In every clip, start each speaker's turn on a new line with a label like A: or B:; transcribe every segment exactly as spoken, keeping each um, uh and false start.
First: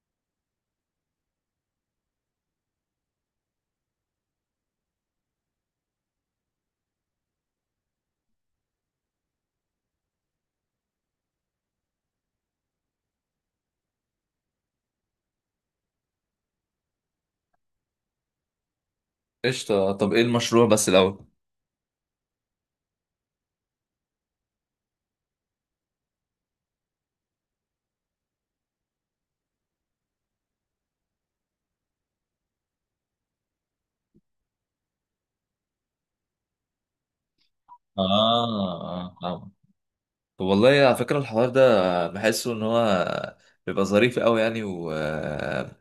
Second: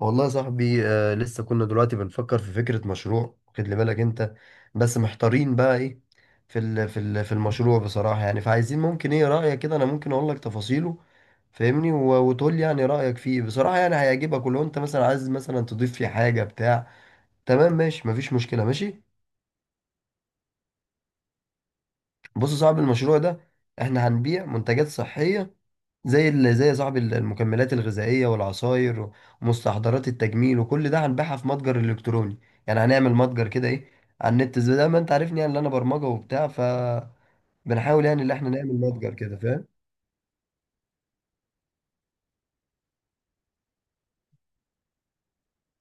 A: والله يا صاحبي آه لسه كنا دلوقتي بنفكر في فكرة مشروع، واخد لي بالك انت؟ بس محتارين بقى ايه في ال في ال في المشروع بصراحة، يعني فعايزين. ممكن ايه رأيك كده، انا ممكن اقول لك تفاصيله فاهمني و- وتقول لي يعني رأيك فيه بصراحة، يعني هيعجبك، ولو انت مثلا عايز مثلا تضيف فيه حاجة بتاع. تمام، ماشي، مفيش مشكلة، ماشي.
B: قشطة، طب ايه المشروع بس الأول؟
A: بص يا صاحبي، المشروع ده احنا هنبيع منتجات صحية، زي ال- زي يا صاحبي ال- المكملات الغذائية والعصاير و- ومستحضرات التجميل، وكل ده هنبيعها في متجر إلكتروني. يعني هنعمل متجر كده، إيه، على النت، زي ده ما أنت عارفني يعني، اللي أنا برمجة وبتاع، فبنحاول يعني إن
B: اه
A: إحنا نعمل متجر
B: اه
A: كده،
B: آه.
A: فاهم؟
B: طب والله على فكرة الحوار ده بحسه إن هو بيبقى ظريف أوي، يعني وبيبقى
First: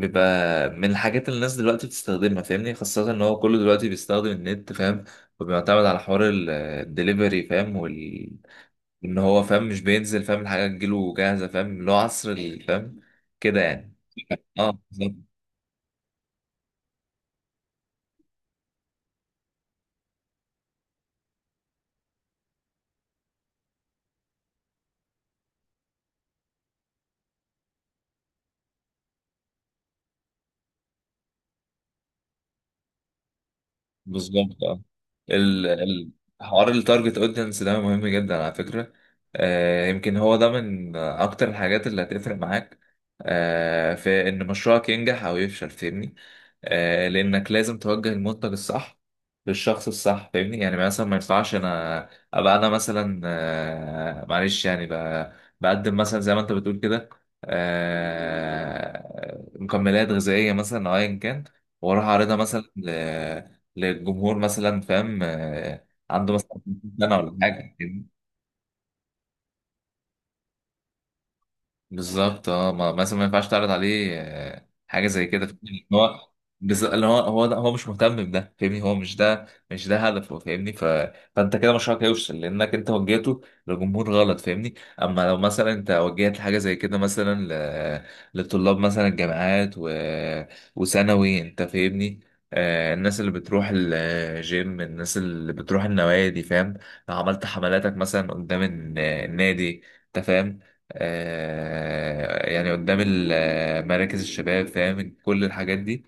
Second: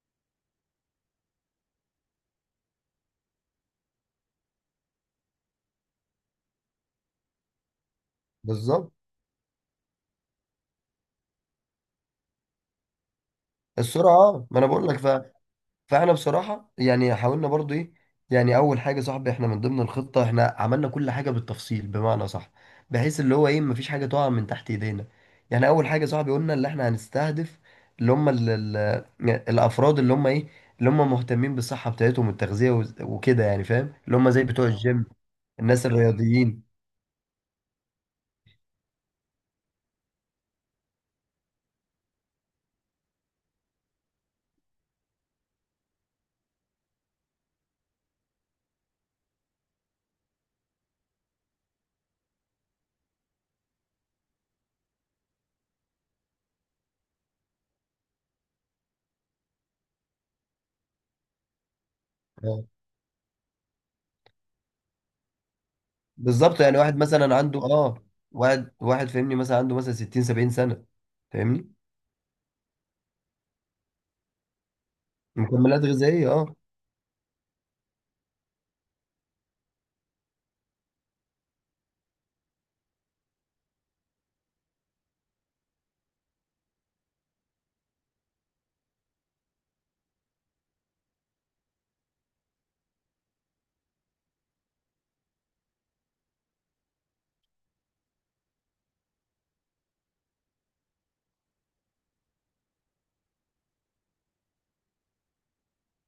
B: من الحاجات اللي الناس دلوقتي بتستخدمها، فاهمني؟ خاصة إن هو كله دلوقتي بيستخدم النت، فاهم؟ وبيعتمد على حوار ال- الدليفري، فاهم؟ وال...
A: بالظبط.
B: إن هو فاهم، مش بينزل، فاهم؟ الحاجة تجيله جاهزة، فاهم؟ اللي هو عصر ال- فاهم؟ كده يعني.
A: السرعة، آه، ما أنا
B: اه،
A: بقول لك.
B: بالظبط.
A: فاحنا بصراحة يعني حاولنا برضو ايه. يعني اول حاجة صاحبي، احنا من ضمن الخطة احنا عملنا كل حاجة بالتفصيل، بمعنى صح، بحيث اللي هو ايه مفيش حاجة تقع من تحت ايدينا. يعني اول حاجة صاحبي، قلنا اللي احنا هنستهدف اللي هم ال ال الافراد اللي هم ايه، اللي هم مهتمين بالصحة بتاعتهم والتغذية وز- وكده يعني، فاهم، اللي هم زي
B: بالظبط.
A: بتوع
B: اه.
A: الجيم،
B: ال
A: الناس
B: ال-
A: الرياضيين.
B: حوار التارجت اودينس ده مهم جدا على فكرة. آه، يمكن هو ده من اكتر الحاجات اللي هتفرق معاك، آه، في ان مشروعك ينجح او يفشل، فاهمني؟ آه، لانك لازم توجه المنتج الصح للشخص الصح، فاهمني؟ يعني مثلا ما ينفعش انا ابقى انا مثلا آه، معلش يعني ب- بقدم مثلا زي ما انت بتقول كده، آه، مكملات غذائية مثلا او ايا كان، واروح اعرضها مثلا
A: آه.
B: للجمهور مثلا، فاهم؟ آه، عنده مثلا
A: بالظبط، يعني
B: خمسين
A: واحد
B: سنة
A: مثلا
B: ولا
A: عنده
B: حاجة.
A: اه، واحد واحد فاهمني، مثلا عنده مثلا ستين سبعين سنة، فاهمني،
B: بالظبط، اه، ما مثلا ما ينفعش تعرض عليه آه، حاجه زي كده،
A: مكملات
B: فاهمني؟ إن هو
A: غذائية، اه.
B: بز... اللي هو هو ده، هو مش مهتم بده، فاهمني؟ هو مش ده، مش ده هدفه، فاهمني؟ ف... فانت كده مشروعك هيفشل لانك انت وجهته لجمهور غلط، فاهمني؟ اما لو مثلا انت وجهت حاجه زي كده، مثلا ل... لطلاب مثلا الجامعات و وثانوي انت، فاهمني؟ آه، الناس اللي بتروح الجيم، الناس اللي بتروح النوادي، فاهم؟ لو عملت حملاتك مثلا قدام الن- النادي انت، فاهم؟ آه، يعني قدام ال- آه، مراكز الشباب، فاهم؟ كل الحاجات دي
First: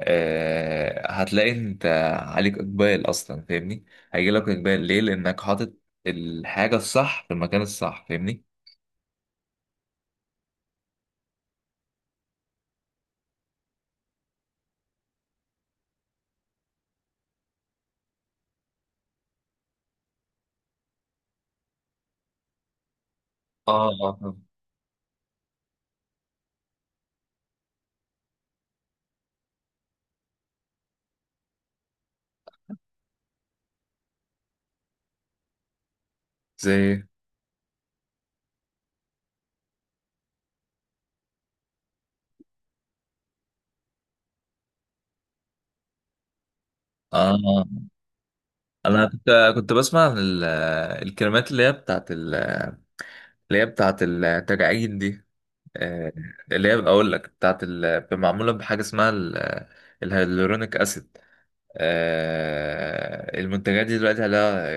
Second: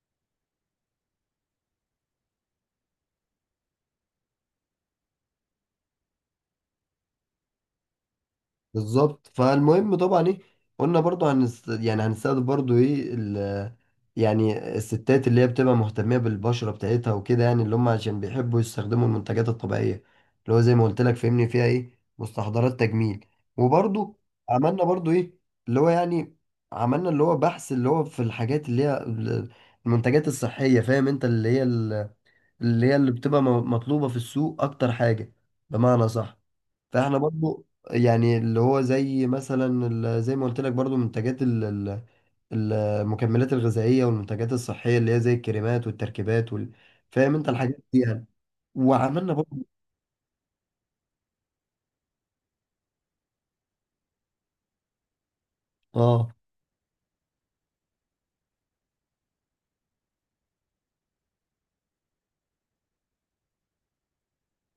B: آه، هتلاقي انت عليك اقبال اصلا، فاهمني؟ هيجي لك اقبال، ليه؟ لانك حاطط الحاجه الصح في المكان الصح، فاهمني؟
A: بالظبط. فالمهم طبعا ايه، قلنا برضو هنست... يعني هنستخدم برضو ايه، ال... يعني الستات اللي هي بتبقى مهتمية بالبشرة بتاعتها، وكده يعني اللي هم عشان بيحبوا يستخدموا المنتجات الطبيعية، اللي هو زي ما قلت لك فهمني، فيها ايه، مستحضرات تجميل،
B: اه اه
A: وبرضو
B: آه.
A: عملنا برضو ايه، اللي هو يعني عملنا اللي هو بحث، اللي هو في الحاجات اللي هي ال- المنتجات الصحية، فاهم انت، اللي هي ال- اللي هي اللي بتبقى م- مطلوبة في السوق اكتر حاجة، بمعنى صح.
B: زي،
A: فاحنا برضو يعني اللي هو زي مثلا ال- زي ما قلت لك برضو، منتجات ال- ال- المكملات الغذائية والمنتجات الصحية اللي هي زي الكريمات والتركيبات، وال... فاهم انت
B: اه.
A: الحاجات دي يعني.
B: انا
A: وعملنا
B: كنت
A: برضو
B: كنت بسمع عن ال- الكلمات اللي هي بتاعت ال- اللي هي بتاعت التجاعيد دي، آه،
A: اه.
B: اللي هي اقول لك بتاعت ال- معموله بحاجه اسمها ال- الهيالورونيك اسيد. آه، المنتجات دي دلوقتي عليها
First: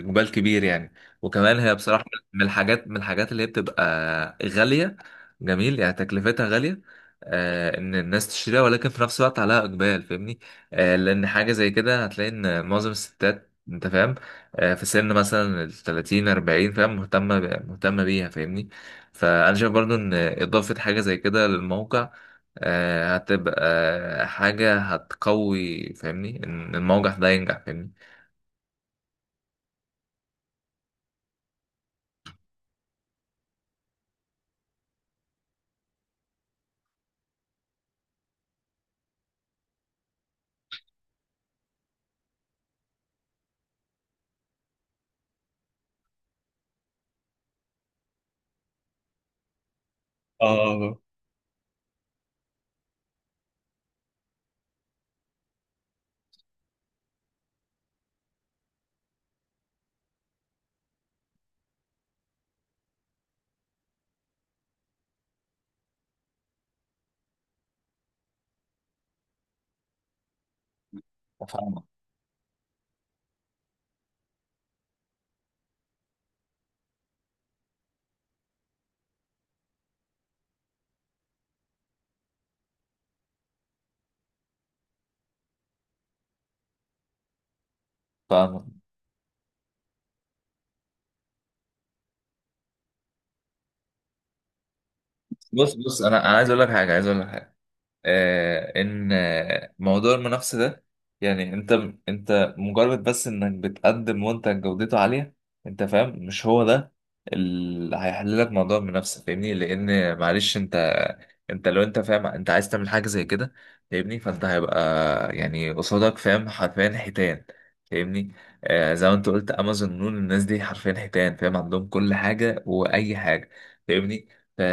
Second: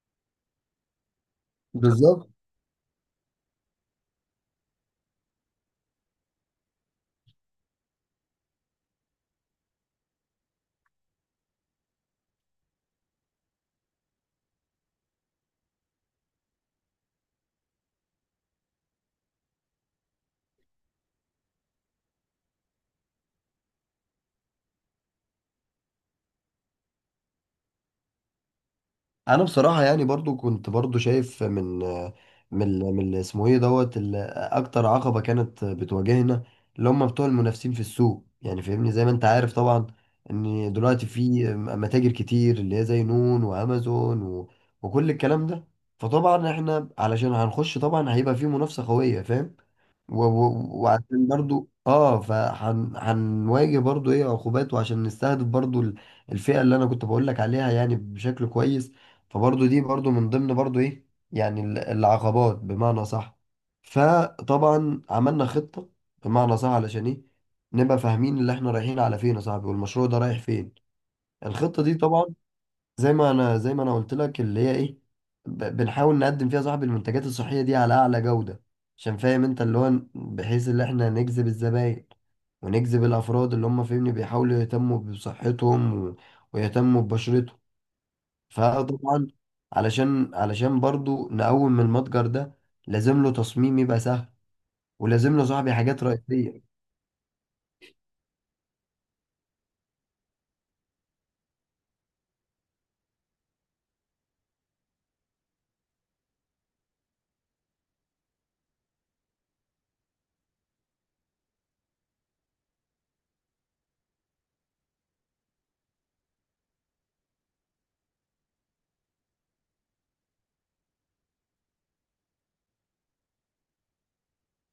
B: اقبال كبير يعني، وكمان هي بصراحه
A: بالظبط.
B: من الحاجات من الحاجات اللي هي بتبقى غاليه. جميل، يعني تكلفتها غاليه، آه، ان الناس تشتريها، ولكن في نفس الوقت عليها اقبال، فاهمني؟ آه، لان حاجه زي كده هتلاقي ان معظم الستات انت فاهم، آه، في سن مثلا ال ثلاثين أربعين فاهم، مهتمه ب- مهتمه بيها، فاهمني؟ فانا شايف برضو ان اضافه حاجه زي كده للموقع، آه، هتبقى حاجة هتقوي، فاهمني؟ إن الموقف ده ينجح، فاهمني؟
A: انا بصراحه يعني برضو كنت برضو شايف من من ال- من ال- اسمه ايه دوت ال- اكتر عقبه كانت بتواجهنا، اللي هم بتوع المنافسين في السوق يعني، فاهمني، زي ما انت عارف طبعا ان دلوقتي في متاجر كتير، اللي هي زي نون وامازون و... وكل الكلام ده. فطبعا احنا علشان هنخش طبعا هيبقى في منافسه قويه، فاهم، و... و...
B: اه.
A: وعشان برضو اه فهنواجه برضو ايه عقوبات، وعشان نستهدف برضو ال- الفئة اللي انا كنت بقول لك عليها يعني بشكل كويس. فبرضو دي برضو من ضمن برضو ايه، يعني ال- العقبات، بمعنى صح. فطبعا عملنا خطة، بمعنى صح، علشان ايه نبقى فاهمين اللي احنا رايحين على فين يا صاحبي، والمشروع ده رايح فين. الخطة
B: فاهمك،
A: دي طبعا زي ما انا زي ما انا قلت لك اللي هي ايه، ب- بنحاول نقدم فيها صاحب المنتجات الصحيه دي على اعلى جوده، عشان فاهم انت، اللي هو ن- بحيث ان احنا نجذب الزباين، ونجذب الافراد اللي هم فاهمني بيحاولوا يهتموا بصحتهم و- ويهتموا ببشرتهم.
B: فاهمك.
A: فطبعا علشان علشان برضو نقوم من المتجر ده لازم له تصميم يبقى سهل، ولازم له صاحبي
B: بص بص
A: حاجات
B: أنا أنا عايز أقول
A: رئيسيه.
B: لك حاجة، عايز أقول لك حاجة، آه، ان آه، موضوع المنافسه ده، يعني انت انت مجرد بس انك بتقدم منتج جودته عاليه، انت فاهم؟ مش هو ده اللي هيحل لك موضوع المنافسه، فاهمني؟ لان معلش انت، انت لو انت فاهم، انت عايز تعمل حاجه زي كده، فاهمني؟ فانت هيبقى يعني قصادك، فاهم، حرفيا حيتان، فاهمني؟ آه، زي ما انت قلت، امازون، نون، الناس دي حرفيا حيتان، فاهم؟ عندهم كل حاجه واي حاجه، فاهمني؟ فا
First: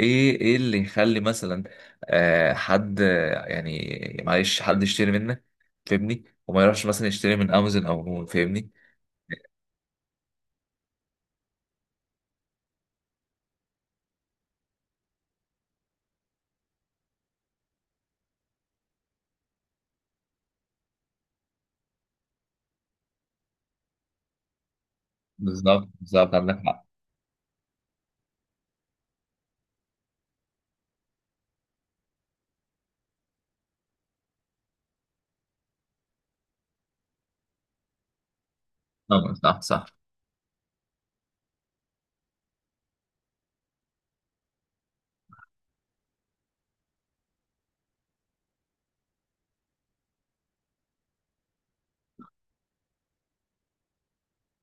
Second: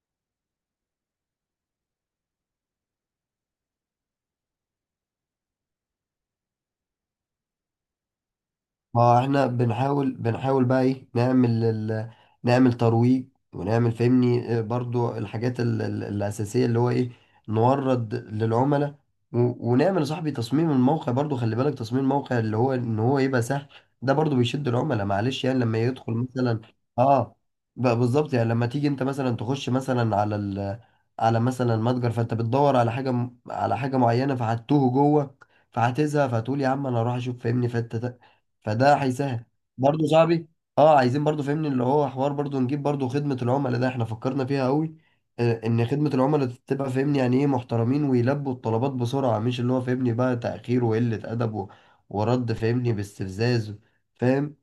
B: ايه ايه اللي يخلي مثلا آه، حد يعني معلش حد يشتري منك، فاهمني؟ وما يروحش مثلا يشتري من امازون او من، فاهمني؟
A: ما احنا بنحاول بنحاول بقى ايه نعمل ال... نعمل ترويج، ونعمل فهمني آه، برضو الحاجات ال... ال- الأساسية، اللي هو ايه نورد للعملاء، و... ونعمل يا صاحبي تصميم الموقع، برضو خلي بالك، تصميم الموقع اللي هو ان هو يبقى سهل، ده برضو بيشد العملاء، معلش يعني لما
B: بالظبط،
A: يدخل
B: بالظبط،
A: مثلا.
B: عندك حق.
A: اه. بقى بالظبط يعني لما تيجي انت مثلا تخش مثلا على ال... على مثلا متجر، فانت بتدور على حاجة م- على حاجة معينة فهتوه جوه، فهتزهق، فهتقول يا عم انا اروح اشوف، فهمني فانت، فده
B: طبعا،
A: هيسهل.
B: صح صح.
A: برضه صاحبي، اه، عايزين برضه فهمني اللي هو حوار، برضه نجيب برضه خدمة العملاء ده احنا فكرنا فيها قوي. آه، ان خدمة العملاء تبقى فاهمني يعني ايه محترمين، ويلبوا الطلبات بسرعة، مش اللي هو فاهمني بقى تأخير وقلة أدب و- ورد فاهمني باستفزاز، فاهم.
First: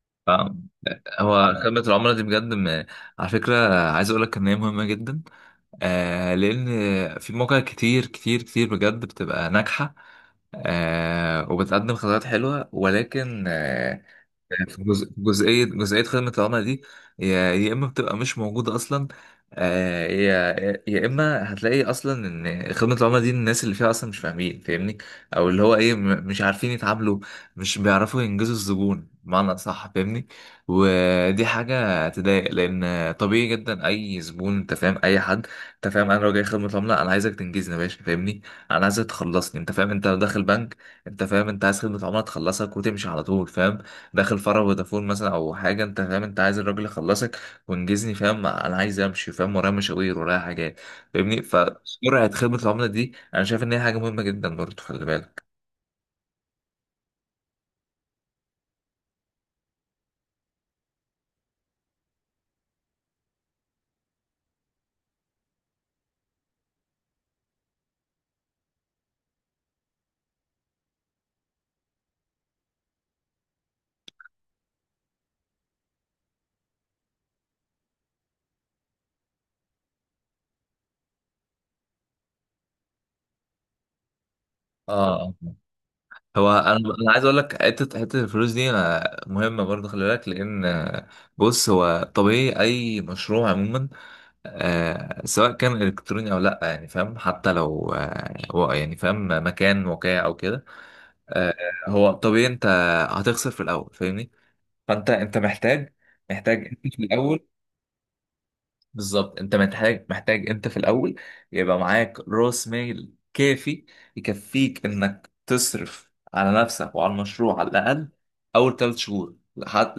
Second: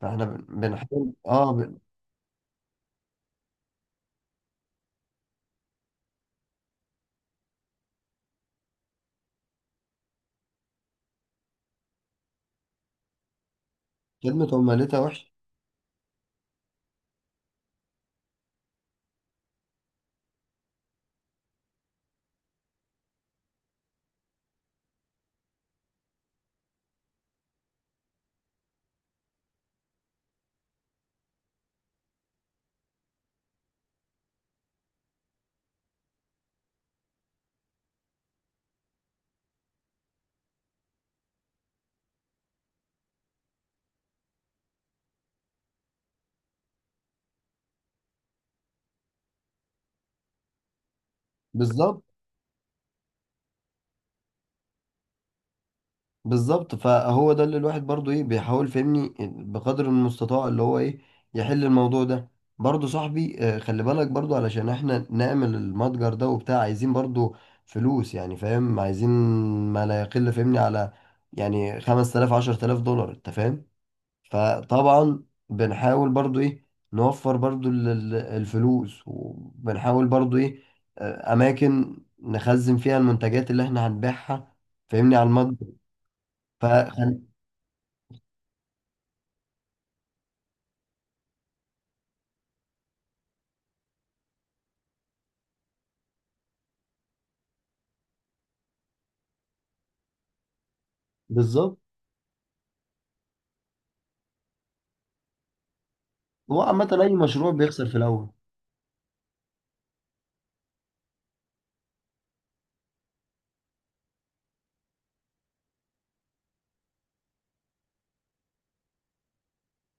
A: فاحنا
B: ف-
A: بن- بنحاول اه
B: هو
A: ب-
B: خدمة العملاء دي بجد م- على فكرة، عايز اقول لك ان هي مهمة جدا، آه، لان في مواقع كتير كتير كتير بجد بتبقى ناجحة، آه، وبتقدم خدمات حلوة، ولكن آه،
A: خدمة
B: في
A: عملتها
B: جزء-
A: وحش.
B: جزئية جزئية خدمة العملاء دي، يا يا إما بتبقى مش موجودة أصلا، آه، يا يا إما هتلاقي أصلا إن خدمة العملاء دي الناس اللي فيها أصلا مش فاهمين، فاهمني؟ أو اللي هو إيه م- مش عارفين يتعاملوا، مش بيعرفوا ينجزوا الزبون بمعنى صح، فاهمني؟ ودي حاجة تضايق، لأن طبيعي جدا أي زبون أنت فاهم، أي حد أنت فاهم، أنا لو جاي خدمة عملاء أنا عايزك تنجزني يا باشا، فاهمني؟ أنا عايزك تخلصني، أنت فاهم، أنت لو داخل بنك، أنت فاهم، أنت عايز خدمة عملاء تخلصك وتمشي على طول، فاهم؟ داخل فرع فودافون مثلا او حاجه، انت فاهم، انت عايز الراجل يخلصك وانجزني، فاهم؟ انا عايز امشي، فاهم؟ ورايا مشاوير ورايا حاجات، فاهمني؟
A: بالظبط،
B: فسرعه خدمه العملاء دي انا شايف ان هي حاجه مهمه جدا برضه، خلي بالك.
A: بالظبط، فهو ده اللي الواحد برضو ايه بيحاول فهمني بقدر المستطاع اللي هو ايه يحل الموضوع ده. برضو صاحبي آه، خلي بالك برضو علشان احنا نعمل المتجر ده وبتاع، عايزين برضو فلوس يعني، فاهم، عايزين ما لا يقل فهمني على يعني خمس آلاف عشرة آلاف دولار، انت فاهم. فطبعا بنحاول برضو ايه نوفر برضو ال- ال- الفلوس، وبنحاول برضو ايه آه، اماكن نخزن فيها المنتجات اللي احنا هنبيعها، فاهمني، على
B: اه.
A: المتجر.
B: هو انا، انا
A: فخلي.
B: عايز اقول لك حته حته الفلوس دي أنا مهمه برضه، خلي بالك، لان آه، بص، هو طبيعي اي مشروع عموما آه، سواء كان الكتروني او لا، يعني فاهم؟ حتى لو آه، هو يعني فاهم، مكان وقع او كده، آه،
A: بالظبط.
B: هو طبيعي انت هتخسر في الاول، فاهمني؟ فانت، انت محتاج،
A: هو
B: محتاج
A: عامة
B: في
A: أي
B: الاول.
A: مشروع بيخسر في الأول.
B: بالظبط، انت محتاج، محتاج انت في الاول يبقى معاك راس مال كافي، يكفيك انك تصرف على نفسك وعلى المشروع، على الاقل اول ثلاث شهور، لحد،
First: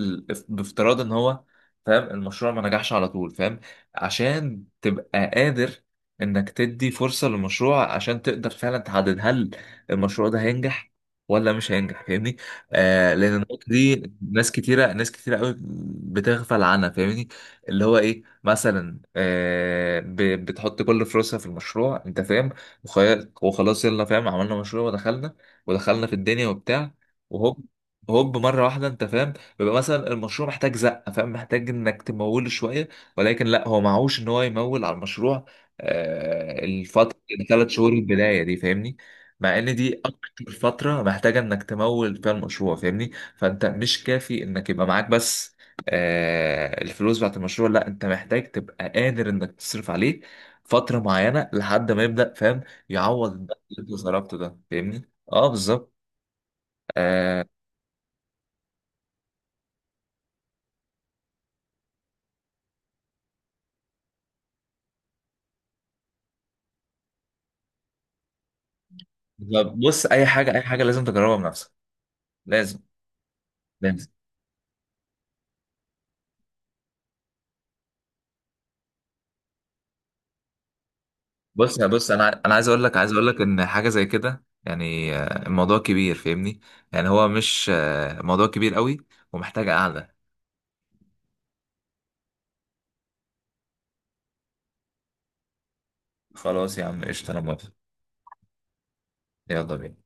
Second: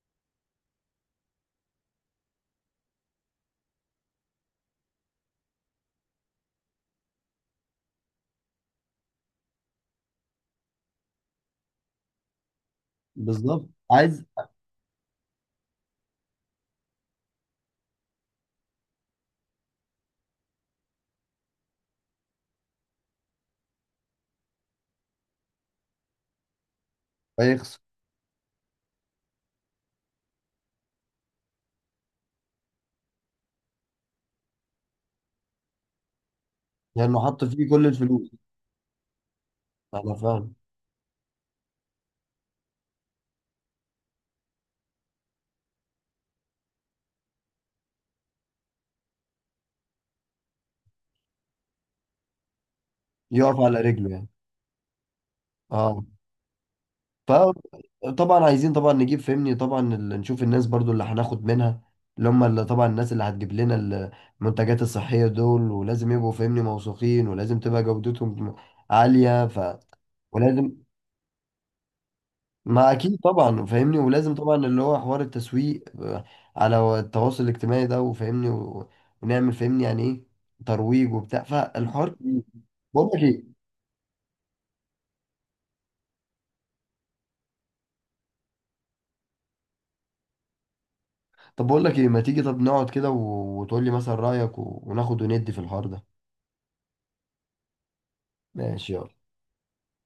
B: بافتراض ان هو فاهم المشروع ما نجحش على طول، فاهم؟ عشان تبقى قادر انك تدي فرصة للمشروع، عشان تقدر فعلا تحدد هل المشروع ده هينجح ولا مش هينجح، فاهمني؟ آه، لان النقطة
A: بالظبط.
B: دي،
A: عايز.
B: ناس كتيرة، ناس كتيرة قوي بتغفل عنها، فاهمني؟ اللي هو ايه مثلا، آه، ب- بتحط كل فلوسها في المشروع انت فاهم، وخي- وخلاص يلا، فاهم؟ عملنا مشروع ودخلنا، ودخلنا في الدنيا وبتاع، وهوب،
A: هيخسر
B: هوب، مره واحده انت فاهم، بيبقى مثلا المشروع محتاج زقه، فاهم؟ محتاج انك تموله شويه، ولكن لا، هو معهوش ان هو يمول على المشروع، آه، الفتره
A: لأنه حط
B: الثلاث
A: فيه كل
B: شهور
A: الفلوس.
B: البدايه دي، فاهمني؟ مع ان دي
A: أنا
B: اكتر
A: فاهم.
B: فتره محتاجه انك تمول فيها المشروع، فاهمني؟ فانت مش كافي انك يبقى معاك بس آه، الفلوس بتاعت المشروع، لا، انت محتاج تبقى قادر انك تصرف عليه فترة معينة لحد ما يبدأ، فاهم؟ يعوض الدخل
A: يقف
B: اللي
A: على
B: انت
A: رجله يعني.
B: صرفته ده، فاهمني؟ اه، بالظبط.
A: أه.
B: آه.
A: فطبعا عايزين طبعا نجيب فهمني طبعا ال- نشوف الناس برضو اللي هناخد منها، اللي هم اللي طبعا الناس اللي هتجيب لنا المنتجات الصحية دول، ولازم يبقوا فهمني موثوقين، ولازم تبقى جودتهم عالية. ف،
B: طب بص، اي حاجة، اي حاجة
A: ولازم،
B: لازم تجربها بنفسك، لازم،
A: ما اكيد طبعا فاهمني،
B: لازم.
A: ولازم طبعا اللي هو حوار التسويق آه، على التواصل الاجتماعي ده، وفاهمني و... ونعمل فاهمني يعني ايه ترويج وبتاع،
B: بص، يا
A: فالحوار
B: بص انا،
A: كبير.
B: انا عايز اقول لك،
A: بقول
B: عايز
A: لك
B: اقول لك
A: ايه،
B: ان حاجة زي كده يعني آه، الموضوع كبير، فاهمني؟ يعني هو مش آه، موضوع كبير قوي، ومحتاج قعدة.
A: طب بقول لك ايه، ما تيجي طب نقعد كده و... وتقول لي مثلا رأيك و... وناخد وندي في الحوار ده.
B: خلاص يا عم، قشطة، انا موافق.
A: ماشي، يلا.
B: يلا بينا.